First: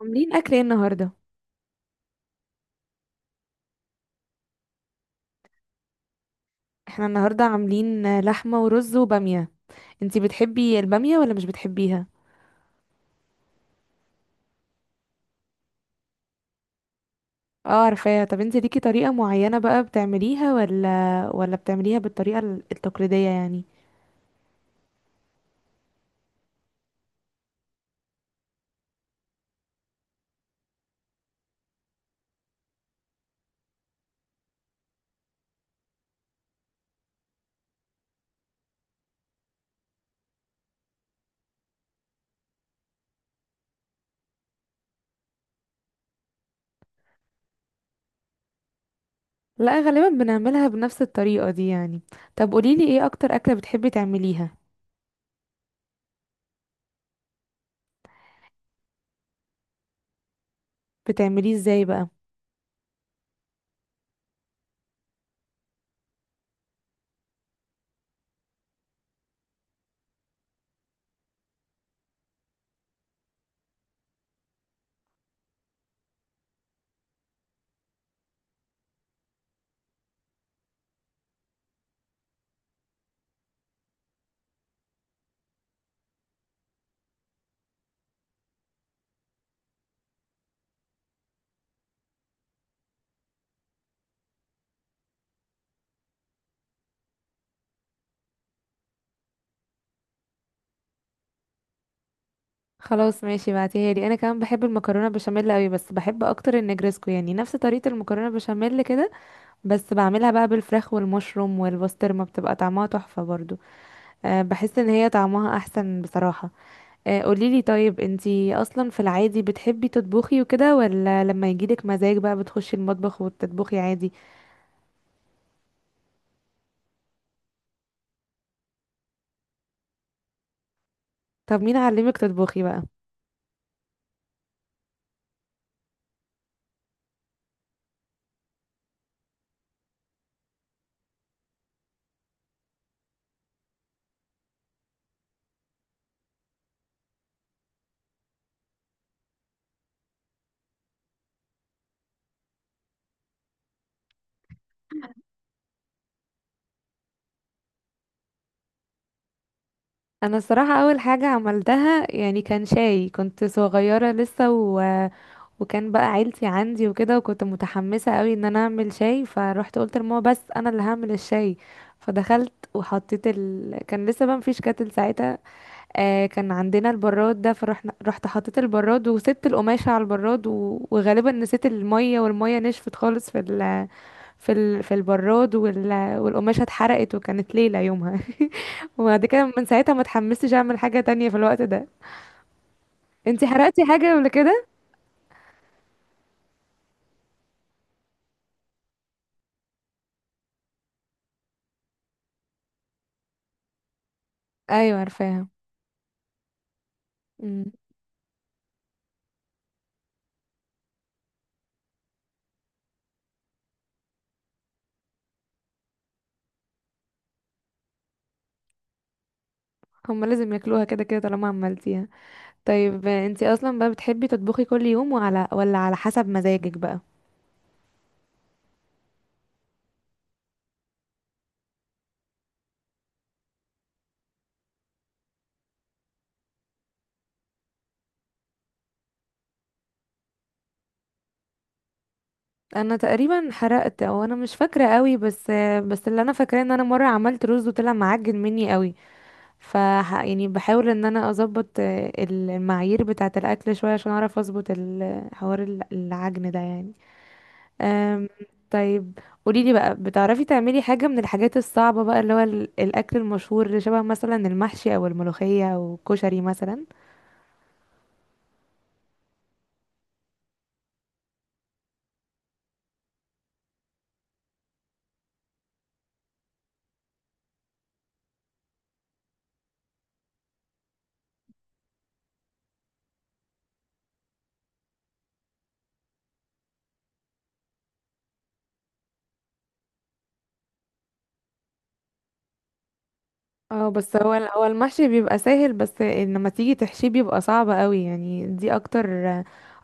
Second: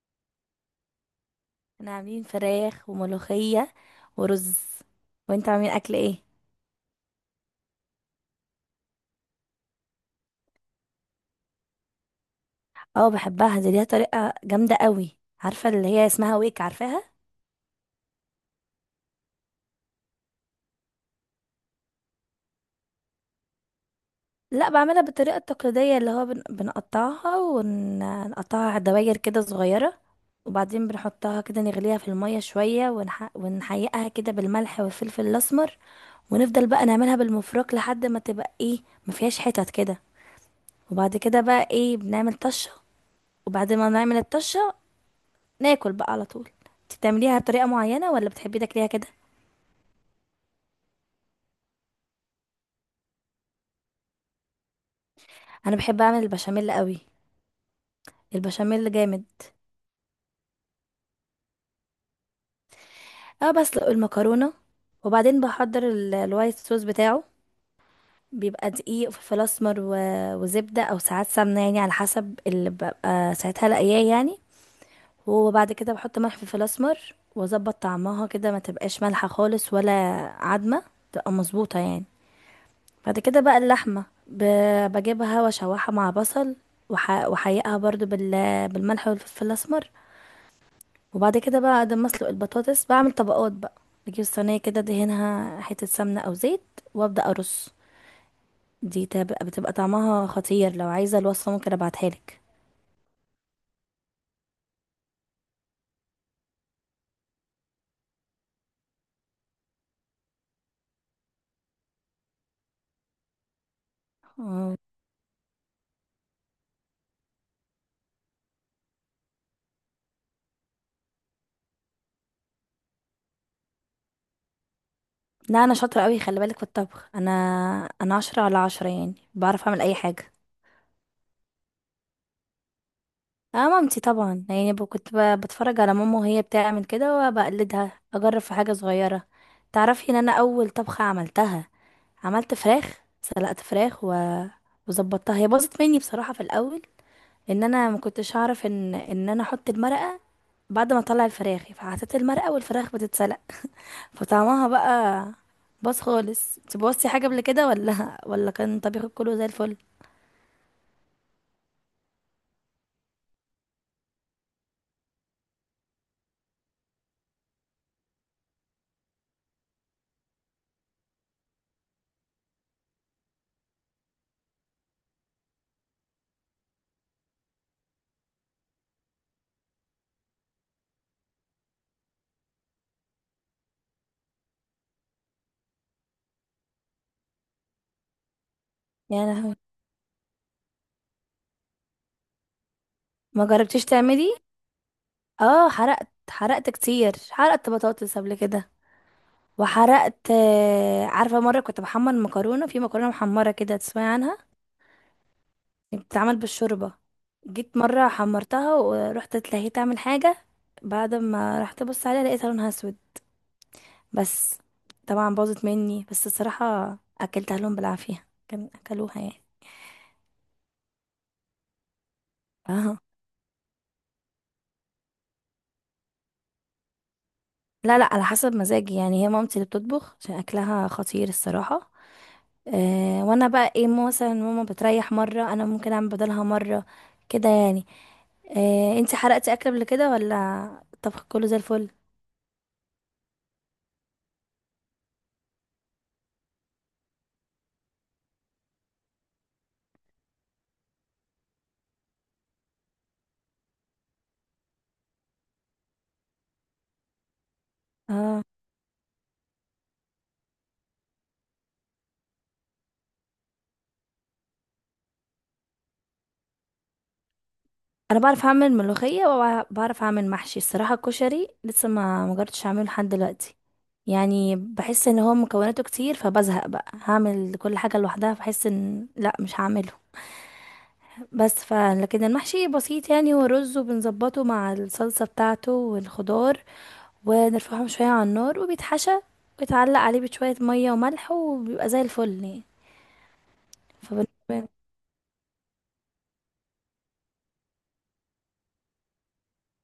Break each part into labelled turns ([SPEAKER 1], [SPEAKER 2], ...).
[SPEAKER 1] عاملين اكل ايه النهارده؟
[SPEAKER 2] احنا عاملين فراخ وملوخية ورز. وانت عاملين اكل ايه؟
[SPEAKER 1] احنا النهارده عاملين لحمه ورز وباميه. انتي بتحبي الباميه ولا مش بتحبيها؟
[SPEAKER 2] اه بحبها، دي ليها طريقة جامدة قوي، عارفة اللي هي اسمها ويك، عارفاها؟
[SPEAKER 1] اه عارفاها. طب انتي ليكي طريقه معينه بقى بتعمليها ولا التقليديه يعني؟
[SPEAKER 2] لا، بعملها بالطريقة التقليدية، اللي هو بنقطعها ونقطعها دواير كده صغيرة، وبعدين بنحطها كده، نغليها في المية شوية ونحيقها كده بالملح والفلفل الأسمر، ونفضل بقى نعملها بالمفرك لحد ما تبقى ايه، ما فيهاش حتت كده. وبعد كده بقى ايه، بنعمل طشة، وبعد ما نعمل الطشة ناكل بقى على طول. انت بتعمليها بطريقه معينه ولا بتحبي تاكليها كده؟
[SPEAKER 1] لا غالبا بنعملها بنفس الطريقه دي يعني. طب قوليلي ايه اكتر اكله بتحبي تعمليها؟
[SPEAKER 2] انا بحب اعمل البشاميل قوي، البشاميل جامد.
[SPEAKER 1] بتعمليه ازاي بقى؟
[SPEAKER 2] اه، بسلق المكرونه، وبعدين بحضر الوايت صوص بتاعه، بيبقى دقيق وفلفل اسمر وزبده او ساعات سمنه، يعني على حسب اللي ببقى ساعتها لاقياه يعني. وبعد كده بحط ملح وفلفل اسمر واظبط طعمها كده، ما تبقاش مالحه خالص ولا عدمه، تبقى مظبوطه يعني. بعد كده بقى اللحمة بجيبها واشوحها مع بصل، وحيقها برضو بالملح والفلفل الأسمر. وبعد كده بقى، بعد ما أسلق البطاطس، بعمل طبقات بقى. بجيب صينية كده، دهنها حتة سمنة أو زيت، وأبدأ أرص. دي بتبقى طعمها خطير، لو عايزة الوصفة ممكن أبعتها لك.
[SPEAKER 1] خلاص ماشي، بعتيها لي. انا كمان بحب المكرونه بشاميل قوي، بس بحب اكتر النجرسكو، يعني نفس طريقه المكرونه بشاميل كده، بس بعملها بقى بالفراخ والمشروم والبسطرمة، بتبقى طعمها تحفة برضو. أه
[SPEAKER 2] آه.
[SPEAKER 1] بحس ان هي طعمها احسن بصراحة. أه قوليلي، طيب انتي اصلا في العادي بتحبي تطبخي وكده ولا لما يجيلك مزاج بقى بتخشي المطبخ وتطبخي عادي؟
[SPEAKER 2] لا، أنا شاطرة أوي، خلي بالك، في الطبخ أنا، أنا عشرة على عشرة، يعني بعرف أعمل أي حاجة.
[SPEAKER 1] طب مين علمك تطبخي بقى؟
[SPEAKER 2] اه، مامتي طبعا، يعني كنت بتفرج على ماما وهي بتعمل كده وبقلدها، اجرب في حاجه صغيره. تعرفي ان انا اول طبخه عملتها، عملت فراخ، سلقت فراخ وظبطتها، هي باظت مني بصراحه في الاول، ان انا ما كنتش اعرف ان انا احط المرقه بعد ما اطلع الفراخ، فحطيت المرقه والفراخ بتتسلق، فطعمها بقى باظ خالص. انت بوظتي حاجه قبل كده ولا كان طبيخك كله زي الفل
[SPEAKER 1] انا الصراحة اول حاجة عملتها يعني كان شاي، كنت صغيرة لسه، وكان بقى عيلتي عندي وكده، وكنت متحمسة قوي ان انا اعمل شاي، فروحت قلت لماما بس انا اللي هعمل الشاي. فدخلت وحطيت كان لسه بقى مفيش كاتل ساعتها. آه كان عندنا البراد ده، فرحنا رحت حطيت البراد وسبت القماشة على البراد وغالبا نسيت المية، والمية نشفت خالص في في البراد والقماشة اتحرقت، وكانت ليلة يومها. وبعد كده
[SPEAKER 2] يعني؟
[SPEAKER 1] من ساعتها ما اتحمستش اعمل حاجة تانية في الوقت ده.
[SPEAKER 2] ما
[SPEAKER 1] انتي حرقتي
[SPEAKER 2] جربتيش
[SPEAKER 1] حاجة ولا
[SPEAKER 2] تعملي؟
[SPEAKER 1] كده؟
[SPEAKER 2] اه، حرقت، حرقت كتير، حرقت بطاطس قبل كده، وحرقت عارفة مرة كنت بحمر مكرونة، في مكرونة محمرة كده، تسمعي عنها؟
[SPEAKER 1] ايوه عارفاها.
[SPEAKER 2] بتتعمل بالشوربة.
[SPEAKER 1] إمم.
[SPEAKER 2] جيت مرة حمرتها ورحت اتلهيت اعمل حاجة، بعد ما رحت ابص عليها لقيتها لونها اسود، بس. طبعا باظت مني، بس الصراحة اكلتها لهم بالعافية، كان اكلوها يعني.
[SPEAKER 1] هما لازم ياكلوها كده كده طالما عملتيها.
[SPEAKER 2] اه.
[SPEAKER 1] طيب انتي اصلا بقى بتحبي تطبخي كل يوم ولا على حسب مزاجك بقى؟
[SPEAKER 2] لا لا، على حسب مزاجي، يعني هي مامتي اللي بتطبخ عشان اكلها خطير الصراحة. أه، وانا بقى ايه، ماما مثلا، ماما بتريح مرة، انا ممكن اعمل بدلها مرة، كده يعني. أه، انتي حرقتي اكل قبل كده ولا الطبخ كله زي الفل؟
[SPEAKER 1] انا تقريبا حرقت، او انا مش فاكره قوي، بس اللي انا فاكراه ان انا مره عملت رز وطلع معجن مني قوي. ف، يعني بحاول ان انا اظبط المعايير بتاعه الاكل شويه عشان اعرف اظبط حوار العجن ده يعني. أم،
[SPEAKER 2] اه،
[SPEAKER 1] طيب قوليلي بقى، بتعرفي تعملي حاجة من الحاجات الصعبة بقى اللي هو الأكل المشهور اللي شبه مثلا المحشي أو الملوخية أو الكشري مثلا؟
[SPEAKER 2] انا بعرف اعمل ملوخية وبعرف اعمل محشي، الصراحة الكشري لسه ما مجربتش اعمله لحد دلوقتي، يعني بحس ان هو مكوناته كتير فبزهق بقى هعمل كل حاجة لوحدها، فبحس ان لا، مش هعمله. بس ف لكن المحشي بسيط، يعني ورز، وبنظبطه مع الصلصة بتاعته والخضار، ونرفعهم شوية على النار، وبيتحشى ويتعلق عليه بشوية مية وملح، وبيبقى زي الفل يعني.
[SPEAKER 1] اه بس
[SPEAKER 2] فبن-
[SPEAKER 1] هو المحشي بيبقى سهل، بس لما تيجي تحشيه بيبقى صعب قوي يعني. دي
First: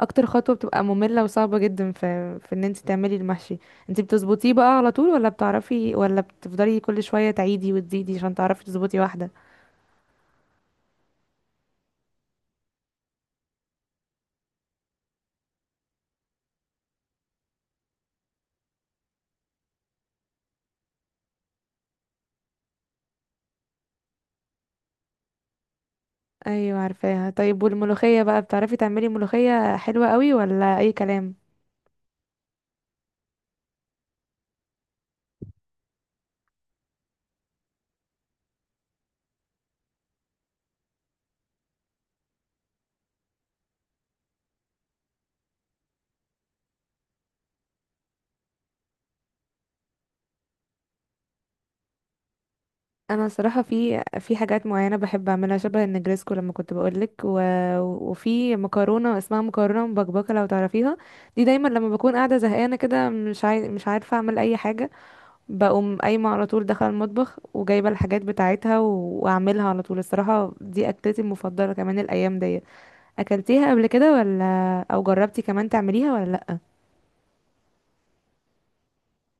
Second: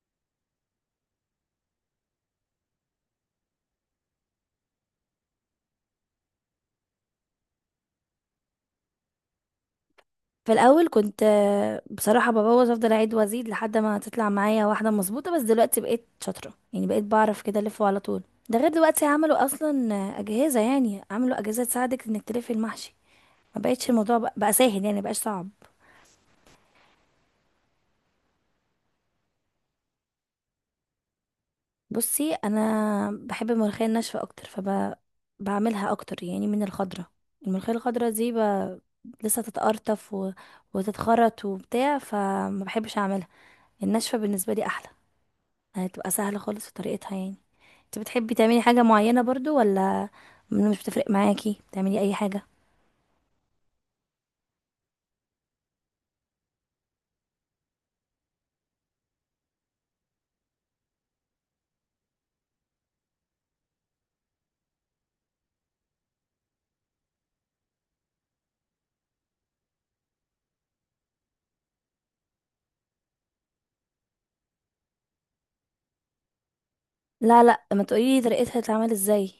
[SPEAKER 1] أكتر خطوة بتبقى مملة وصعبة جدا في إن انت تعملي المحشي. انت بتظبطيه بقى على طول ولا بتعرفي، ولا بتفضلي كل شوية تعيدي وتزيدي عشان تعرفي تظبطي واحدة؟
[SPEAKER 2] في الأول كنت بصراحة ببوظ، أفضل أعيد وأزيد لحد ما تطلع معايا واحدة مظبوطة، بس دلوقتي بقيت شاطرة، يعني بقيت بعرف كده ألفه على طول. ده غير دلوقتي عملوا أصلا أجهزة، يعني عملوا أجهزة تساعدك إنك تلفي المحشي، ما بقتش الموضوع بقى، بقى سهل يعني، مبقاش صعب.
[SPEAKER 1] ايوه عارفاها. طيب والملوخية بقى، بتعرفي تعملي ملوخية حلوة قوي ولا اي كلام؟
[SPEAKER 2] بصي انا بحب الملوخيه الناشفه اكتر، فبعملها اكتر يعني من الخضره. الملوخيه الخضره دي لسه تتقرطف وتتخرط وبتاع، فما بحبش اعملها. الناشفه بالنسبه لي احلى، هتبقى سهله خالص في طريقتها يعني. انت بتحبي تعملي حاجه معينه برضو ولا مش بتفرق معاكي تعملي اي حاجه؟
[SPEAKER 1] انا صراحه في حاجات معينه بحب اعملها شبه النجريسكو لما كنت بقولك، وفي مكرونه اسمها مكرونه مبكبكه لو تعرفيها. دي دايما لما بكون قاعده زهقانه كده، مش عارفه اعمل اي حاجه، بقوم قايمه على طول داخله المطبخ وجايبه الحاجات بتاعتها واعملها على طول. الصراحه دي اكلتي المفضله كمان الايام دي. اكلتيها قبل كده ولا؟ او جربتي كمان تعمليها ولا لأ؟
[SPEAKER 2] لا لا، ما تقولي لي طريقتها تتعمل ازاي.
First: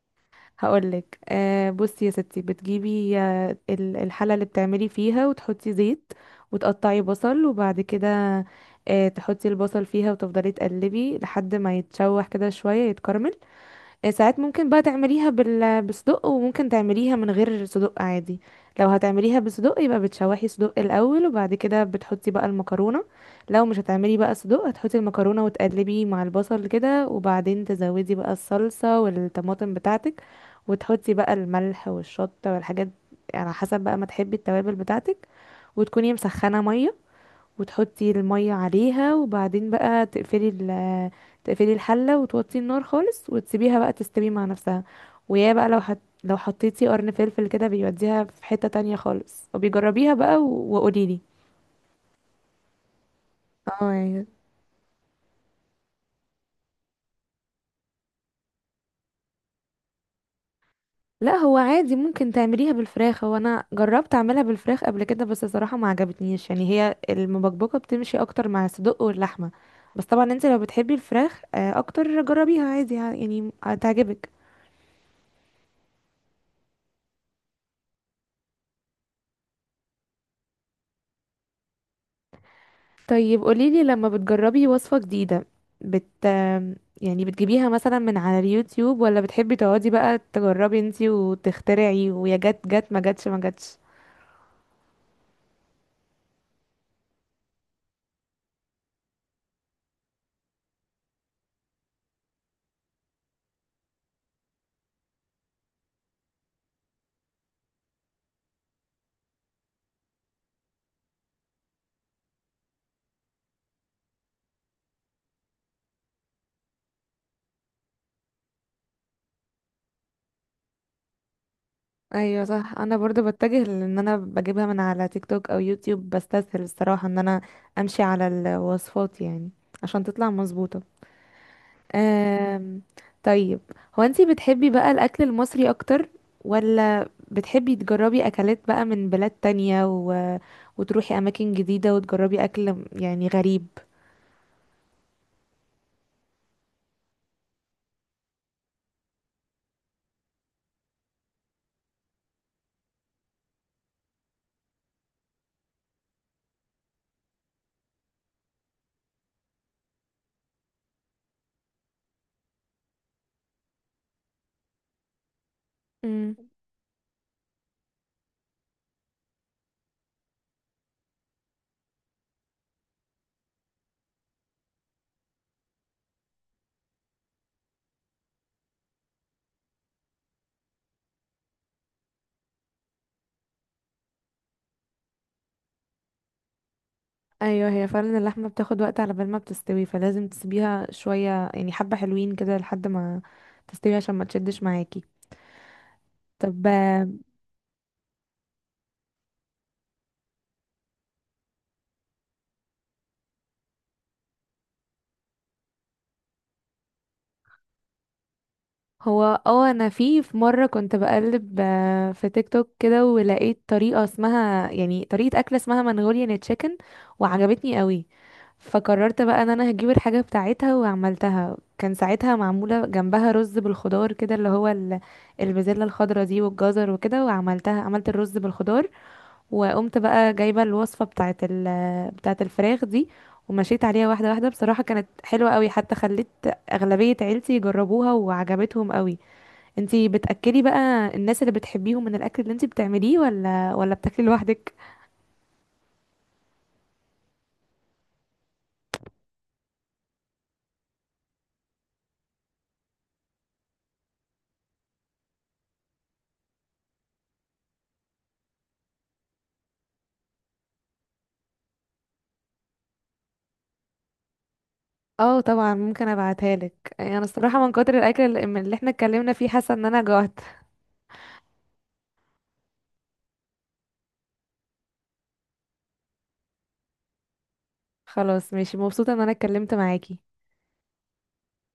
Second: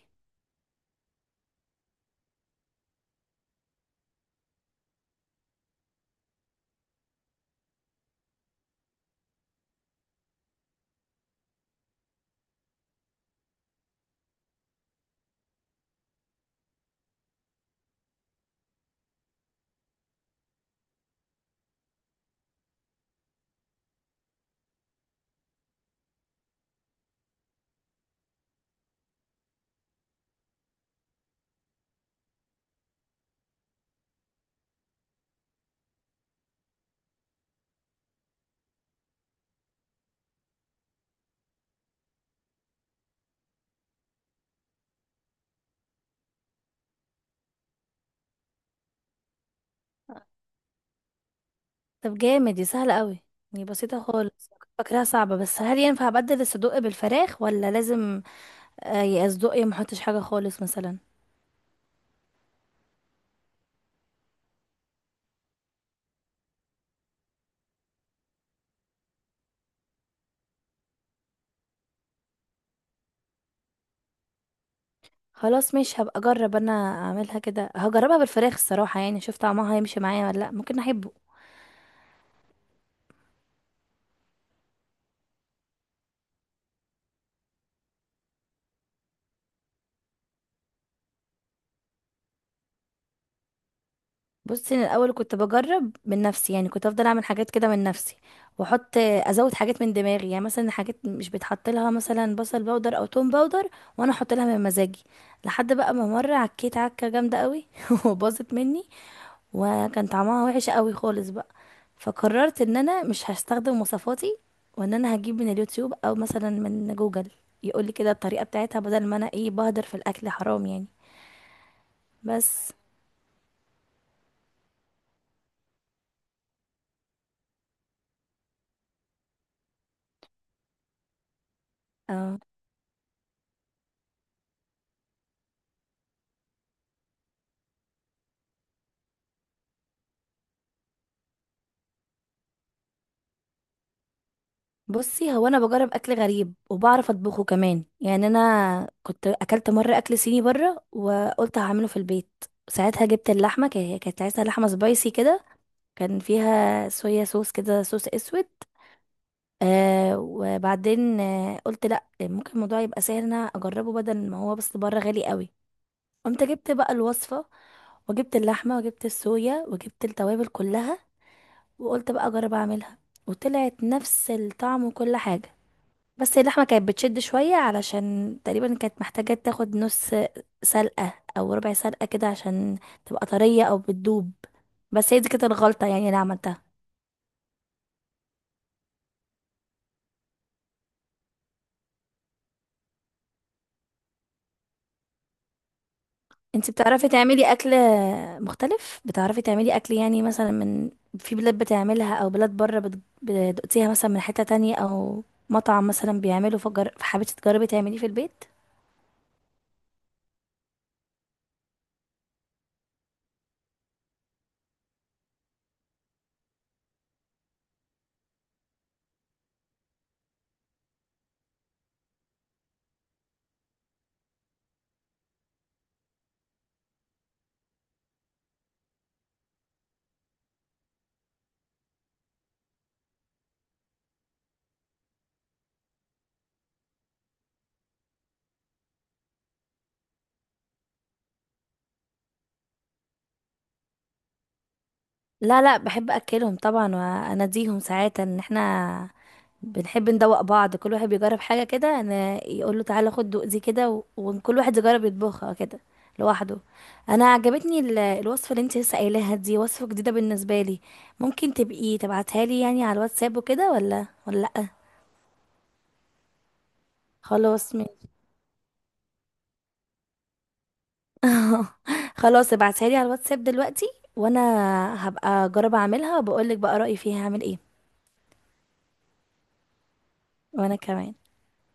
[SPEAKER 1] هقولك، آه بصي يا ستي، بتجيبي الحلة اللي بتعملي فيها وتحطي زيت، وتقطعي بصل، وبعد كده تحطي البصل فيها وتفضلي تقلبي لحد ما يتشوح كده شوية يتكرمل. ساعات ممكن بقى تعمليها بالصدق، وممكن تعمليها من غير صدق عادي. لو هتعمليها بالصدق يبقى بتشوحي صدق الاول وبعد كده بتحطي بقى المكرونه. لو مش هتعملي بقى صدق، هتحطي المكرونه وتقلبي مع البصل كده، وبعدين تزودي بقى الصلصه والطماطم بتاعتك، وتحطي بقى الملح والشطه والحاجات على حسب بقى ما تحبي التوابل بتاعتك. وتكوني مسخنه ميه وتحطي المية عليها، وبعدين بقى تقفلي الحلة وتوطي النار خالص وتسيبيها بقى تستوي مع نفسها. ويا بقى لو لو حطيتي قرن فلفل كده بيوديها في حتة تانية خالص، وبيجربيها بقى وقوليلي.
[SPEAKER 2] طب جامد، دي سهله قوي، دي
[SPEAKER 1] اه
[SPEAKER 2] بسيطه
[SPEAKER 1] يعني،
[SPEAKER 2] خالص، كنت فاكراها صعبه. بس هل ينفع ابدل الصدق بالفراخ ولا لازم يا اصدقائي ما احطش حاجه خالص مثلا؟
[SPEAKER 1] لا هو عادي ممكن تعمليها بالفراخ. هو انا جربت اعملها بالفراخ قبل كده بس صراحة ما عجبتنيش، يعني هي المبكبكة بتمشي اكتر مع الصدق واللحمة. بس طبعا انت لو بتحبي الفراخ اكتر، جربيها عادي يعني هتعجبك.
[SPEAKER 2] خلاص مش هبقى اجرب، انا اعملها كده، هجربها بالفراخ الصراحه، يعني اشوف طعمها هيمشي معايا ولا لا، ممكن احبه.
[SPEAKER 1] طيب قوليلي لما بتجربي وصفة جديدة، بت يعني بتجيبيها مثلا من على اليوتيوب، ولا بتحبي تقعدي بقى تجربي انتي وتخترعي ويا جت جت ما جتش ما جتش؟
[SPEAKER 2] بصي انا الاول كنت بجرب من نفسي، يعني كنت افضل اعمل حاجات كده من نفسي، واحط ازود حاجات من دماغي، يعني مثلا حاجات مش بيتحط لها مثلا بصل باودر او توم باودر، وانا احط لها من مزاجي. لحد بقى ما مره عكيت عكه جامده قوي وباظت مني، وكان طعمها وحش قوي خالص بقى. فقررت ان انا مش هستخدم وصفاتي، وان انا هجيب من اليوتيوب او مثلا من جوجل، يقولي كده الطريقه بتاعتها، بدل ما انا ايه بهدر في الاكل حرام يعني.
[SPEAKER 1] ايوه
[SPEAKER 2] بس
[SPEAKER 1] صح. انا برضو بتجه، لان انا بجيبها من على تيك توك او يوتيوب، بستسهل الصراحة ان انا امشي على الوصفات يعني عشان تطلع مظبوطة.
[SPEAKER 2] اه،
[SPEAKER 1] أم... طيب، هو انتي بتحبي بقى الاكل المصري اكتر، ولا بتحبي تجربي اكلات بقى من بلاد تانية وتروحي اماكن جديده وتجربي اكل يعني غريب؟
[SPEAKER 2] بصي هو انا بجرب اكل غريب وبعرف اطبخه كمان، يعني انا كنت اكلت مره اكل صيني بره وقلت هعمله في البيت. ساعتها جبت اللحمه، كانت عايزه لحمه سبايسي كده، كان فيها صويا صوص كده، صوص اسود. آه، وبعدين آه قلت لا، ممكن الموضوع يبقى سهل إن انا اجربه، بدل ما هو بس بره غالي قوي.
[SPEAKER 1] امم.
[SPEAKER 2] قمت جبت بقى الوصفة، وجبت اللحمة وجبت الصويا وجبت التوابل كلها، وقلت بقى اجرب اعملها، وطلعت نفس الطعم وكل حاجة. بس اللحمة كانت بتشد شوية، علشان تقريبا كانت محتاجة تاخد نص سلقة او ربع سلقة كده، عشان تبقى طرية او بتدوب. بس هي دي كانت الغلطة يعني اللي عملتها.
[SPEAKER 1] ايوه هي فعلا اللحمه بتاخد وقت على بال ما بتستوي، فلازم تسيبيها شويه يعني حبه حلوين كده لحد ما تستوي عشان ما تشدش معاكي.
[SPEAKER 2] انت بتعرفي
[SPEAKER 1] طب
[SPEAKER 2] تعملي اكل مختلف، بتعرفي تعملي اكل يعني مثلا من، في بلاد بتعملها او بلاد بره بتدوقتيها مثلا من حتة تانية، او مطعم مثلا بيعمله فجر، فحبيتي تجربي تعمليه في البيت؟
[SPEAKER 1] هو، اه انا في مره كنت بقلب في تيك توك كده ولقيت طريقه اسمها يعني طريقه اكله اسمها منغوليان تشيكن، وعجبتني قوي. فقررت بقى ان انا هجيب الحاجه بتاعتها وعملتها. كان ساعتها معموله جنبها رز بالخضار كده اللي هو البازلاء الخضراء دي والجزر وكده، وعملتها، عملت الرز بالخضار. وقمت بقى جايبه الوصفه بتاعه الفراخ دي ومشيت عليها واحده واحده. بصراحه كانت حلوه قوي، حتى خليت اغلبيه عيلتي يجربوها وعجبتهم قوي. انتي بتأكلي بقى الناس اللي بتحبيهم من الاكل اللي انتي بتعمليه ولا بتاكلي لوحدك؟
[SPEAKER 2] لا لا، بحب اكلهم طبعا، واناديهم ساعات ان احنا بنحب ندوق بعض، كل واحد بيجرب حاجه كده انا، يقول له تعالى خد دوق دي كده وكل واحد يجرب يطبخها كده لوحده. انا عجبتني الوصفه اللي انت لسه قايلاها، دي وصفه جديده بالنسبه لي، ممكن تبقي تبعتها لي يعني على الواتساب وكده ولا لا؟
[SPEAKER 1] اه طبعا ممكن ابعتها لك. يعني انا الصراحه من
[SPEAKER 2] خلاص
[SPEAKER 1] كتر
[SPEAKER 2] ماشي.
[SPEAKER 1] الاكل اللي احنا اتكلمنا فيه، حاسه ان انا جوعت.
[SPEAKER 2] خلاص ابعتها لي على الواتساب دلوقتي، وانا هبقى اجرب اعملها وبقول لك بقى رايي فيها، هعمل ايه.
[SPEAKER 1] خلاص ماشي، مبسوطه ان انا اتكلمت معاكي.
[SPEAKER 2] وانا كمان.